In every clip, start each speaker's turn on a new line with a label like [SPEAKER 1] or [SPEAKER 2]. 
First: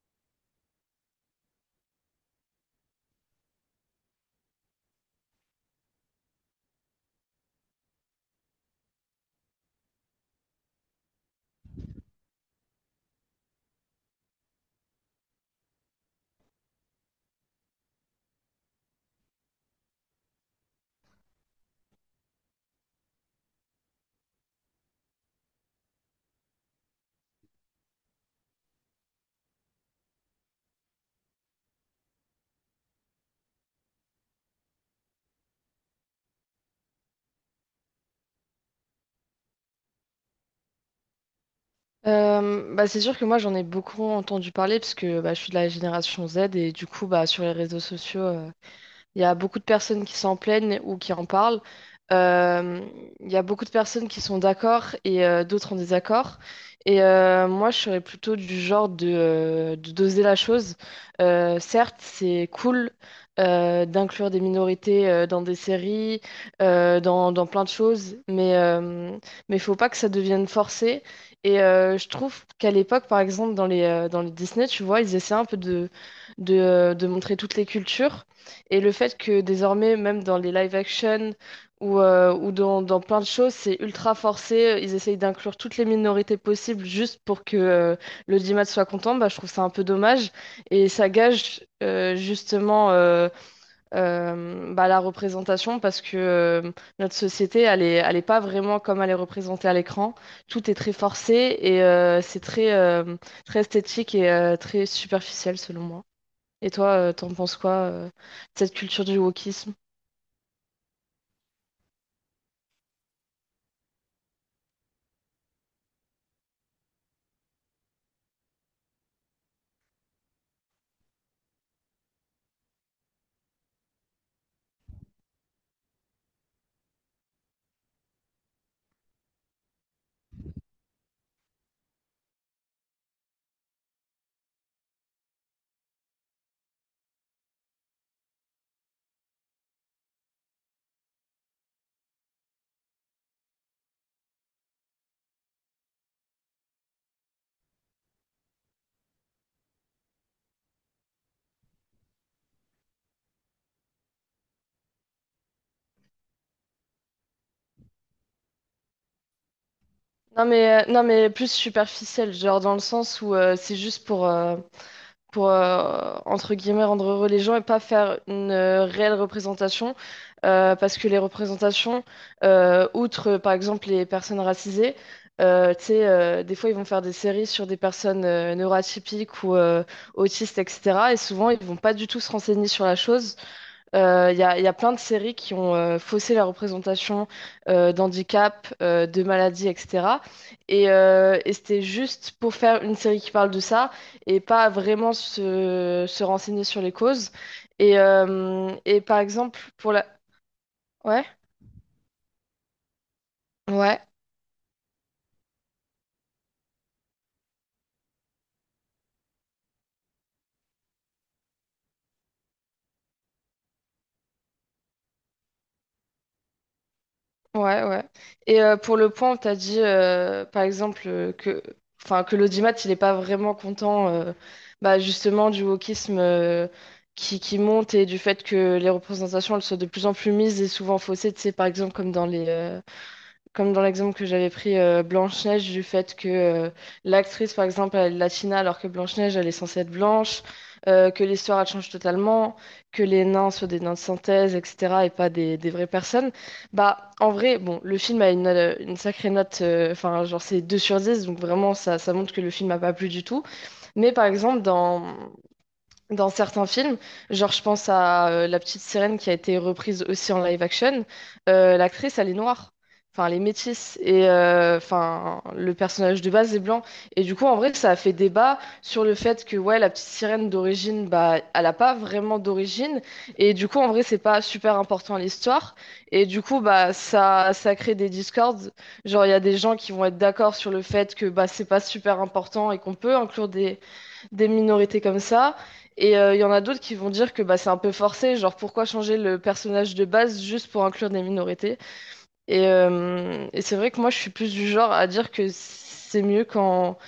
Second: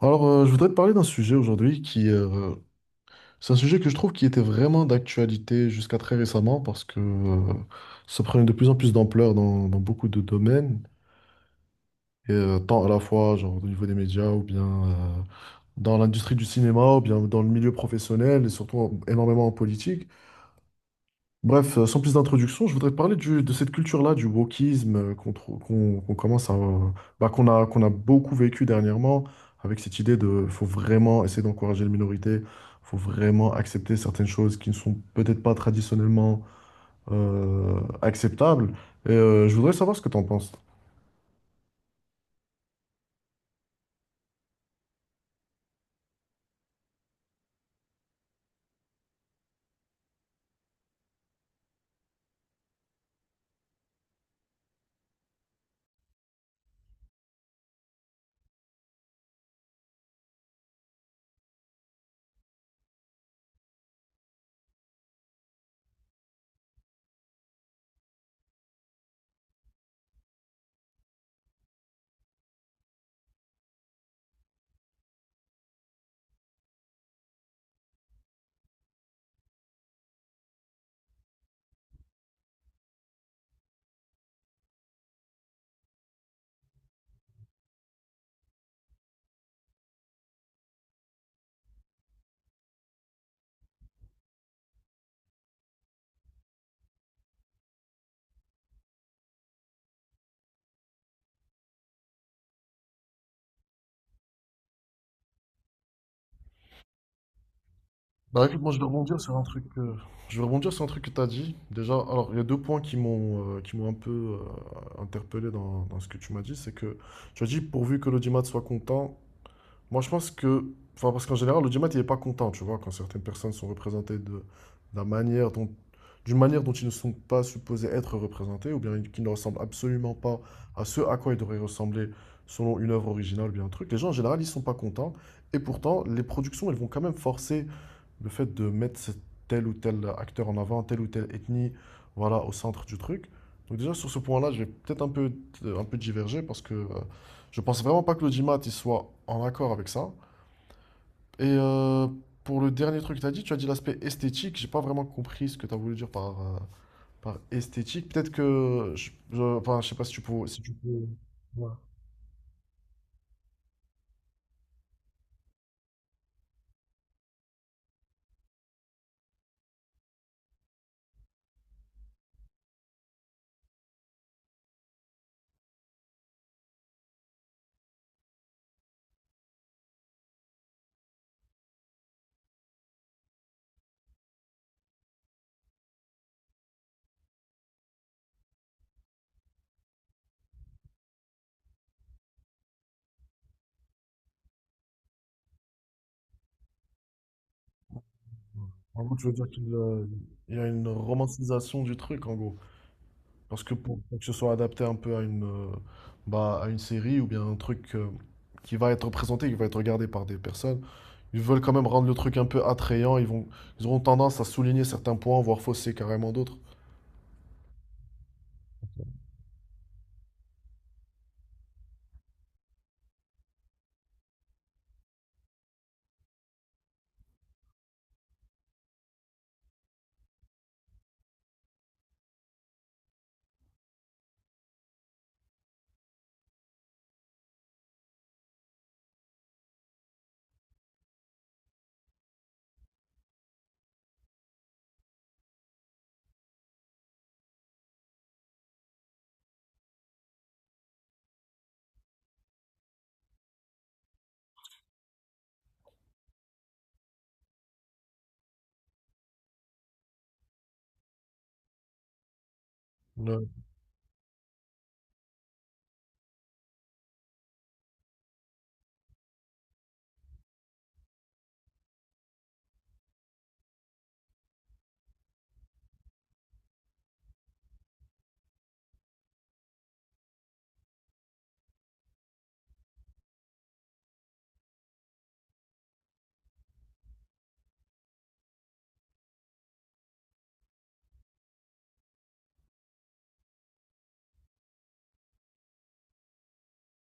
[SPEAKER 1] Je voudrais te parler d'un sujet aujourd'hui qui, c'est un sujet que je trouve qui était vraiment d'actualité jusqu'à très récemment parce que ça prenait de plus en plus d'ampleur dans beaucoup de domaines, et tant à la fois genre, au niveau des médias ou bien dans l'industrie du cinéma ou bien dans le milieu professionnel et surtout énormément en politique. Bref, sans plus d'introduction, je voudrais te parler de cette culture-là, du wokisme qu'on commence à, bah, qu'on a beaucoup vécu dernièrement, avec cette idée de faut vraiment essayer d'encourager les minorités, faut vraiment accepter certaines choses qui ne sont peut-être pas traditionnellement acceptables. Et je voudrais savoir ce que tu en penses.
[SPEAKER 2] Bah, c'est sûr que moi j'en ai beaucoup entendu parler parce que bah, je suis de la génération Z et du coup bah, sur les réseaux sociaux il y a beaucoup de personnes qui s'en plaignent ou qui en parlent. Euh, il y a beaucoup de personnes qui sont d'accord et d'autres en désaccord. Et moi, je serais plutôt du genre de doser la chose. Certes, c'est cool d'inclure des minorités dans des séries, dans, dans plein de choses, mais mais faut pas que ça devienne forcé. Et je trouve qu'à l'époque, par exemple, dans les Disney, tu vois, ils essaient un peu de montrer toutes les cultures. Et le fait que désormais, même dans les live action ou dans plein de choses, c'est ultra forcé. Ils essayent d'inclure toutes les minorités possibles juste pour que l'audimat soit content. Bah, je trouve ça un peu dommage. Et ça gage justement bah, la représentation parce que notre société, elle est pas vraiment comme elle est représentée à l'écran. Tout est très forcé et c'est très esthétique et très superficiel selon moi. Et toi, t'en penses quoi, de
[SPEAKER 1] Bah écoute, moi
[SPEAKER 2] cette
[SPEAKER 1] je vais
[SPEAKER 2] culture du
[SPEAKER 1] rebondir sur un truc,
[SPEAKER 2] wokisme?
[SPEAKER 1] euh, je vais rebondir sur un truc que tu as dit. Déjà, alors il y a deux points qui m'ont un peu interpellé dans ce que tu m'as dit, c'est que tu as dit pourvu que l'audimat soit content. Moi, enfin, parce qu'en général, le l'audimat, il n'est pas content, tu vois, quand certaines personnes sont représentées la manière dont, d'une manière dont ils ne sont pas supposés être représentés, ou bien qui ne ressemblent absolument pas à ce à quoi ils devraient ressembler selon une œuvre originale ou bien un truc. Les gens, en général, ils ne sont pas contents, et pourtant, les productions, elles vont quand même forcer le fait de mettre tel ou tel acteur en avant, telle ou telle ethnie, voilà, au centre du truc. Donc déjà, sur ce point-là, je vais peut-être un peu, un peu diverger parce que je pense vraiment pas que l'audimat il soit en accord avec ça. Et pour le dernier truc que tu as dit l'aspect esthétique. J'ai pas vraiment compris ce que tu as voulu dire par par esthétique. Peut-être que... enfin, je sais pas si tu peux...
[SPEAKER 2] Non
[SPEAKER 1] Si tu
[SPEAKER 2] mais, euh, non
[SPEAKER 1] peux...
[SPEAKER 2] mais plus
[SPEAKER 1] Ouais.
[SPEAKER 2] superficielle, genre dans le sens où c'est juste pour, entre guillemets rendre heureux les gens et pas faire une réelle représentation. Parce que les représentations, outre par exemple les personnes racisées, tu sais, des fois ils vont faire des séries sur des personnes neuroatypiques ou autistes, etc. Et souvent ils vont pas du tout se renseigner sur la chose. Il y a plein de séries qui ont faussé la représentation d'handicap, de maladie, etc. Et c'était juste pour faire une série qui parle de ça et pas vraiment se renseigner sur les causes. Et
[SPEAKER 1] En gros,
[SPEAKER 2] par
[SPEAKER 1] tu veux dire
[SPEAKER 2] exemple,
[SPEAKER 1] qu'il
[SPEAKER 2] pour la.
[SPEAKER 1] il y a une
[SPEAKER 2] Ouais,
[SPEAKER 1] romantisation du truc, en gros. Parce que
[SPEAKER 2] ouais.
[SPEAKER 1] pour que ce soit adapté un peu à à une série ou bien un truc qui va être présenté, qui va être regardé par des personnes, ils veulent quand même rendre le truc un peu attrayant. Ils vont, ils auront tendance à souligner certains points, voire fausser carrément d'autres.
[SPEAKER 2] Ouais, ouais. Et pour le point, tu as dit, par exemple, enfin, que l'audimat, il n'est pas vraiment content bah, justement du wokisme qui monte et du fait que les représentations, elles soient de plus en plus mises et souvent faussées, tu sais, par exemple, comme dans l'exemple que j'avais pris Blanche-Neige, du fait que l'actrice, par exemple, elle est latina alors que Blanche-Neige, elle est censée être blanche, que l'histoire, elle change totalement, que les nains soient des nains de synthèse, etc., et pas des vraies personnes. Bah, en vrai, bon, le film a une sacrée note, enfin, genre, c'est 2/10 donc vraiment, ça montre que le film n'a pas plu du tout. Mais par exemple, dans dans certains films. Genre, je pense à La Petite Sirène qui a été reprise aussi en live action. L'actrice, elle est noire. Enfin, elle est
[SPEAKER 1] Ouais.
[SPEAKER 2] métisse. Et enfin, le personnage de base est blanc. Et du coup, en vrai, ça a fait débat sur le fait que, ouais, La Petite Sirène d'origine, bah, elle n'a pas vraiment d'origine. Et du coup, en vrai, c'est pas super important à l'histoire. Et du coup, bah, ça crée des discords. Genre, il y a des gens qui vont être d'accord sur le fait que, bah, c'est pas super important et qu'on peut inclure des minorités comme ça. Et il y en a d'autres qui vont dire que bah, c'est un peu forcé, genre pourquoi changer le personnage de base juste pour inclure des minorités? Et c'est vrai que moi je suis plus du genre à dire que c'est mieux quand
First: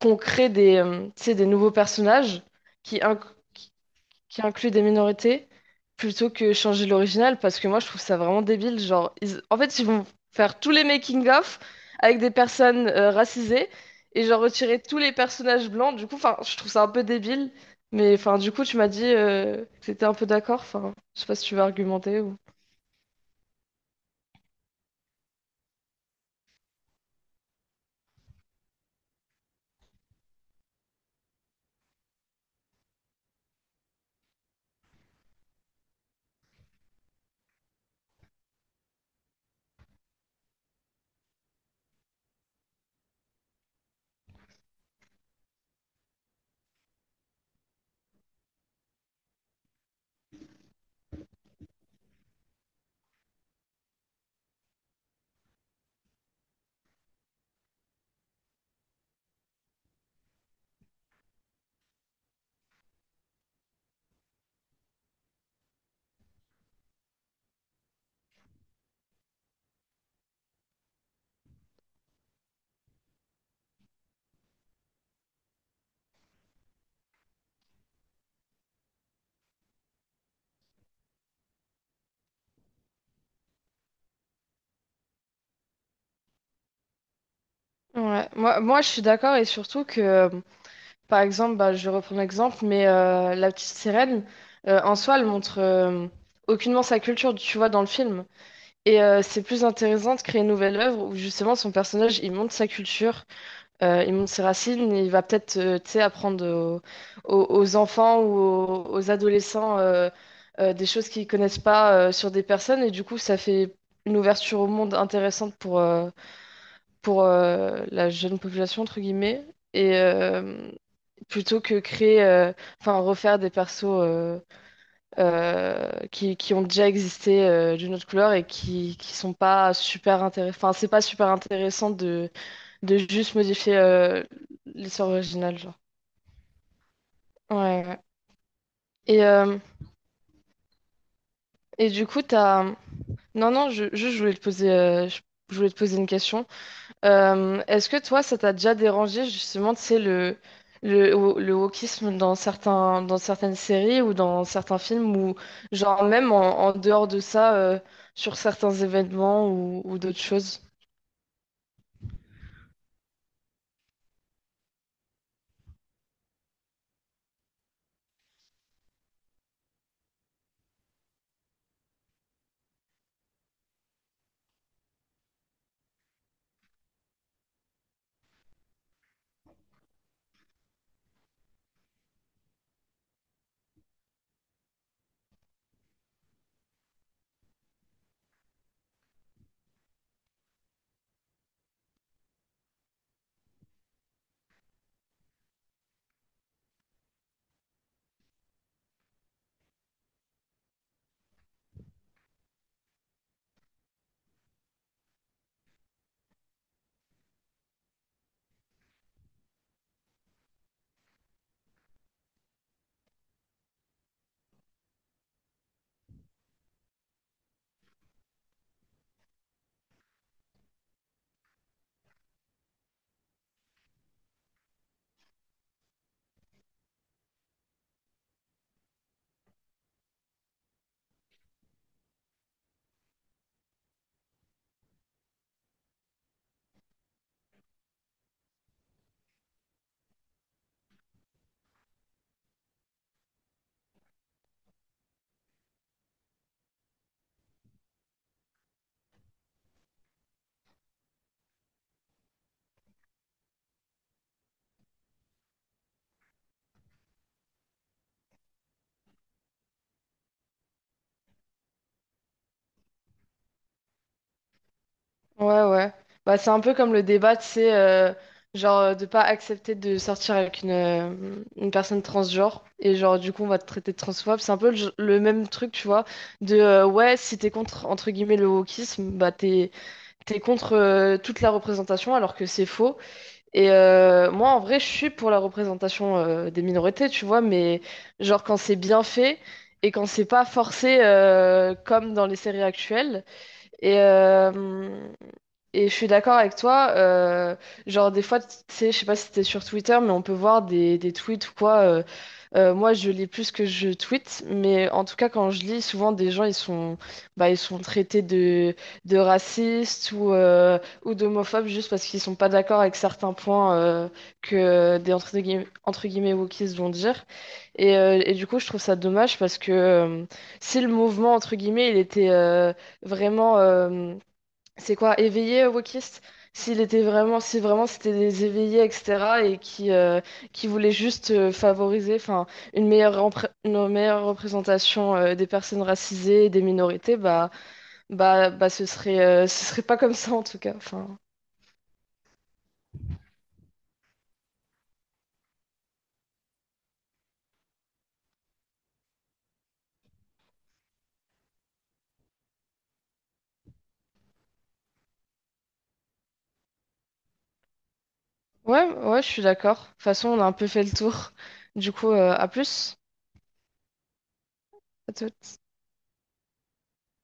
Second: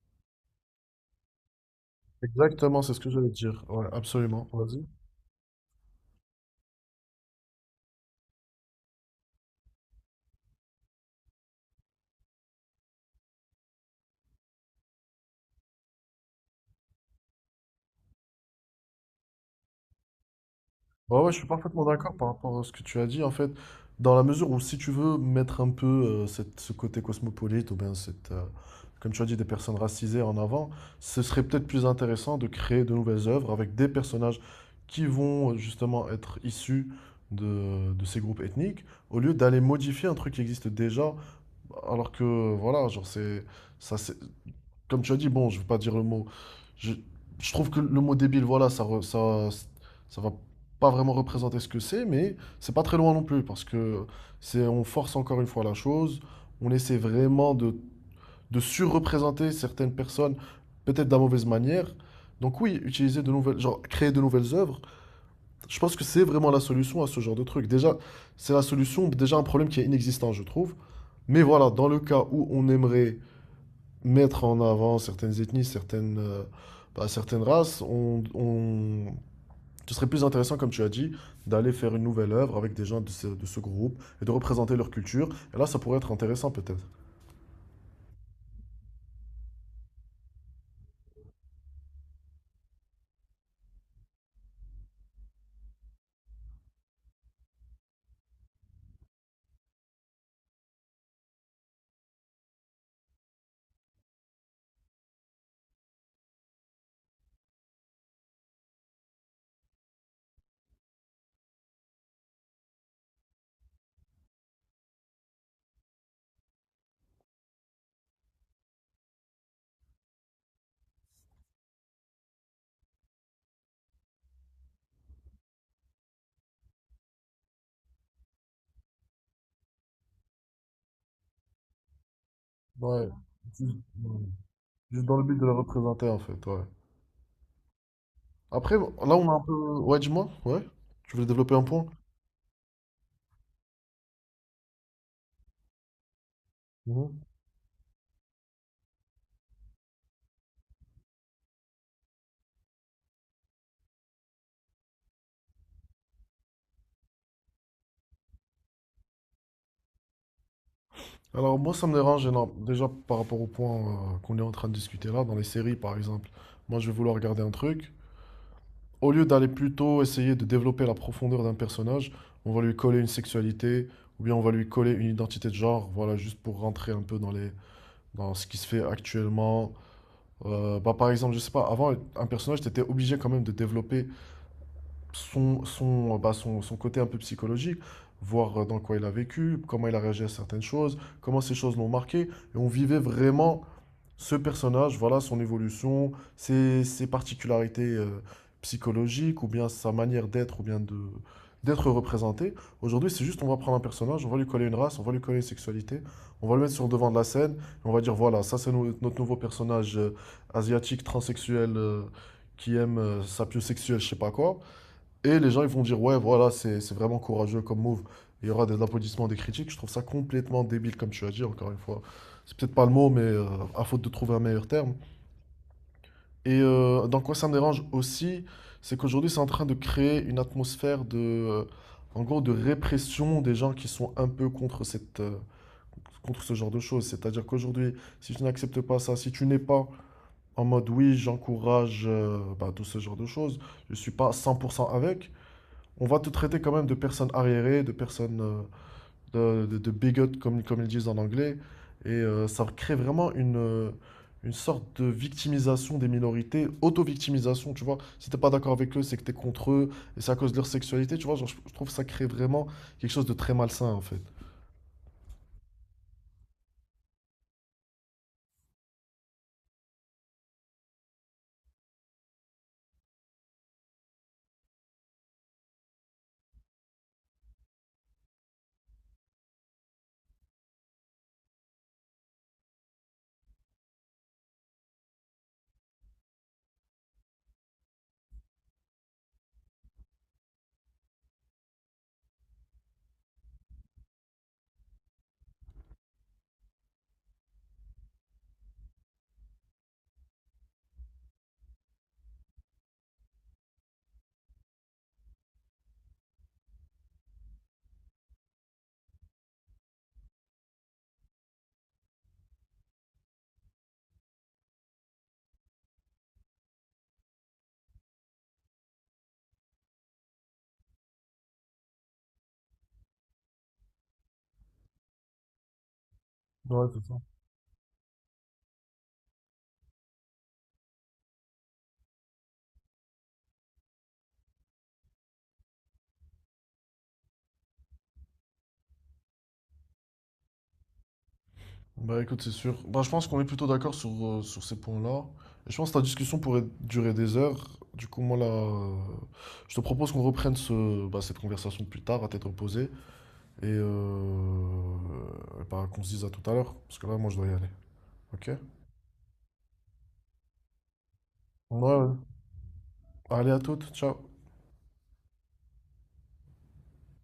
[SPEAKER 2] tu sais, des nouveaux personnages
[SPEAKER 1] Exactement, c'est
[SPEAKER 2] qui,
[SPEAKER 1] ce que
[SPEAKER 2] inc-
[SPEAKER 1] j'allais dire. Ouais,
[SPEAKER 2] qui
[SPEAKER 1] absolument.
[SPEAKER 2] inclut des
[SPEAKER 1] Vas-y.
[SPEAKER 2] minorités plutôt que changer l'original parce que moi je trouve ça vraiment débile. Genre, en fait, ils vont faire tous les making-of avec des personnes racisées et genre retirer tous les personnages blancs. Du coup, enfin, je trouve ça un peu débile. Mais enfin, du coup, tu m'as dit que t'étais un peu d'accord. Enfin,
[SPEAKER 1] Ouais,
[SPEAKER 2] je sais
[SPEAKER 1] ouais,
[SPEAKER 2] pas
[SPEAKER 1] je
[SPEAKER 2] si
[SPEAKER 1] suis
[SPEAKER 2] tu veux
[SPEAKER 1] parfaitement d'accord
[SPEAKER 2] argumenter
[SPEAKER 1] par
[SPEAKER 2] ou.
[SPEAKER 1] rapport à ce que tu as dit. En fait, dans la mesure où si tu veux mettre un peu ce côté cosmopolite ou bien comme tu as dit, des personnes racisées en avant, ce serait peut-être plus intéressant de créer de nouvelles œuvres avec des personnages qui vont justement être issus de ces groupes ethniques, au lieu d'aller modifier un truc qui existe déjà, alors que voilà, genre c'est ça, comme tu as dit, bon, je ne veux pas dire le mot. Je, je trouve que le mot débile, voilà, ça, ça, ça va pas vraiment représenter ce que c'est, mais c'est pas très loin non plus parce que c'est, on force encore une fois la chose. On essaie vraiment de surreprésenter certaines personnes, peut-être de la mauvaise manière. Donc oui, utiliser de genre créer de nouvelles œuvres, je pense que c'est vraiment la solution à ce genre de truc. Déjà, c'est la solution, déjà un problème qui est inexistant, je trouve. Mais voilà, dans le cas où on aimerait mettre en avant certaines ethnies, certaines races, ce serait plus intéressant, comme tu as dit, d'aller faire une nouvelle œuvre avec des gens de de ce groupe et de représenter leur culture. Et là, ça pourrait être intéressant peut-être.
[SPEAKER 2] Ouais, moi je suis d'accord et surtout que, par exemple, bah, je vais reprendre l'exemple, mais la petite sirène, en soi, elle montre aucunement sa culture, tu vois, dans le film. Et c'est plus intéressant de créer une nouvelle œuvre où justement son personnage il montre sa culture, il montre ses racines, et il va peut-être tu sais, apprendre aux enfants ou aux adolescents des choses qu'ils connaissent pas sur des personnes et du coup ça fait une ouverture au monde intéressante pour, la jeune population entre guillemets et plutôt que créer enfin refaire des persos qui ont déjà existé d'une autre couleur et qui sont pas super intéressants. Enfin, c'est pas super intéressant de,
[SPEAKER 1] Ouais,
[SPEAKER 2] juste modifier
[SPEAKER 1] juste, ouais. Juste
[SPEAKER 2] l'histoire
[SPEAKER 1] dans le but de la
[SPEAKER 2] originale, genre.
[SPEAKER 1] représenter en fait, ouais.
[SPEAKER 2] Ouais, ouais.
[SPEAKER 1] Après, là,
[SPEAKER 2] Et,
[SPEAKER 1] on a un peu...
[SPEAKER 2] euh,
[SPEAKER 1] Ouais, dis-moi, ouais. Tu voulais développer un point?
[SPEAKER 2] et du coup, t'as. Non, non, juste, je voulais te je voulais te poser une question.
[SPEAKER 1] Mhm.
[SPEAKER 2] Est-ce que toi, ça t'a déjà dérangé justement, tu sais, le wokisme dans dans certaines séries ou dans certains films ou genre même en dehors de ça, sur certains événements ou d'autres choses?
[SPEAKER 1] Alors moi ça me dérange énorme. Déjà par rapport au point qu'on est en train de discuter là, dans les séries par exemple, moi je vais vouloir regarder un truc, au lieu d'aller plutôt essayer de développer la profondeur d'un personnage, on va lui coller une sexualité ou bien on va lui coller une identité de genre, voilà, juste pour rentrer un peu dans les, dans ce qui se fait actuellement. Par exemple, je sais pas, avant, un personnage, t'étais obligé quand même de développer son côté un peu psychologique, voir dans quoi il a vécu, comment il a réagi à certaines choses, comment ces choses l'ont marqué, et on vivait vraiment ce personnage, voilà son évolution, ses particularités psychologiques, ou bien sa manière d'être, ou bien de d'être représenté. Aujourd'hui, c'est juste on va prendre un personnage, on va lui coller une race, on va lui coller une sexualité, on va le mettre sur le devant de la scène, et on va dire voilà, ça c'est notre nouveau personnage asiatique, transsexuel, qui aime sa piosexuelle, je sais pas quoi. Et les gens, ils vont dire, ouais, voilà, c'est vraiment courageux comme move. Il y aura des applaudissements, des critiques. Je trouve ça complètement débile, comme tu as dit, encore une fois. C'est peut-être pas le mot, mais à faute de trouver un meilleur terme. Et dans quoi ça me dérange aussi, c'est qu'aujourd'hui, c'est en train de créer une atmosphère de, en gros, de répression des gens qui sont un peu contre contre ce genre de choses. C'est-à-dire qu'aujourd'hui, si tu n'acceptes pas ça, si tu n'es pas en mode, oui, j'encourage bah, tout ce genre de choses, je suis pas 100% avec, on va te traiter quand même de personne arriérée, de personne de bigot, comme ils disent en anglais. Et ça crée vraiment une sorte de victimisation des minorités, auto-victimisation, tu vois. Si t'es pas d'accord avec eux, c'est que t'es contre eux, et c'est à cause de leur sexualité, tu vois. Genre, je trouve que ça crée vraiment quelque chose de très malsain, en fait.
[SPEAKER 2] Ouais, ouais. Bah, c'est un peu comme le débat, tu sais, genre de pas accepter de sortir avec une personne transgenre et genre du coup on va te traiter de transphobe. C'est un peu le même truc, tu vois, de ouais, si t'es contre, entre guillemets, le wokisme, bah t'es contre toute la représentation alors que c'est faux. Et moi, en vrai, je suis pour la représentation des minorités, tu vois, mais genre quand c'est bien fait et quand c'est pas forcé comme dans les séries actuelles. Et, euh, et je suis d'accord avec toi. Genre, des fois, tu sais, je sais pas si t'es sur Twitter, mais on peut voir des tweets ou quoi. Moi, je lis plus que je tweete, mais en tout cas, quand je lis, souvent des gens, bah, ils sont traités de racistes ou d'homophobes juste parce qu'ils sont pas d'accord avec certains points que des entre guillemets wokistes vont dire. Et du coup, je trouve ça dommage parce que si le mouvement, entre guillemets, il était vraiment. C'est quoi, éveillé, wokiste?
[SPEAKER 1] Ouais, c'est ça.
[SPEAKER 2] Si vraiment c'était des éveillés, etc., et qui voulaient juste favoriser, enfin, une meilleure représentation des personnes racisées, et des minorités, bah, ce serait pas comme ça en tout cas. Enfin,
[SPEAKER 1] Bah écoute, c'est sûr. Bah, je pense qu'on est plutôt d'accord sur, sur ces points-là. Et je pense que la discussion pourrait durer des heures. Du coup, moi là, je te propose qu'on reprenne cette conversation plus tard à tête reposée. Et bah, qu'on se dise à tout à l'heure, parce que là, moi, je dois y aller. Ok?
[SPEAKER 2] ouais, ouais, je suis d'accord. De toute façon, on a un peu fait le tour. Du
[SPEAKER 1] Ouais,
[SPEAKER 2] coup,
[SPEAKER 1] ouais.
[SPEAKER 2] à plus.
[SPEAKER 1] Allez, à toutes. Ciao.
[SPEAKER 2] À toutes.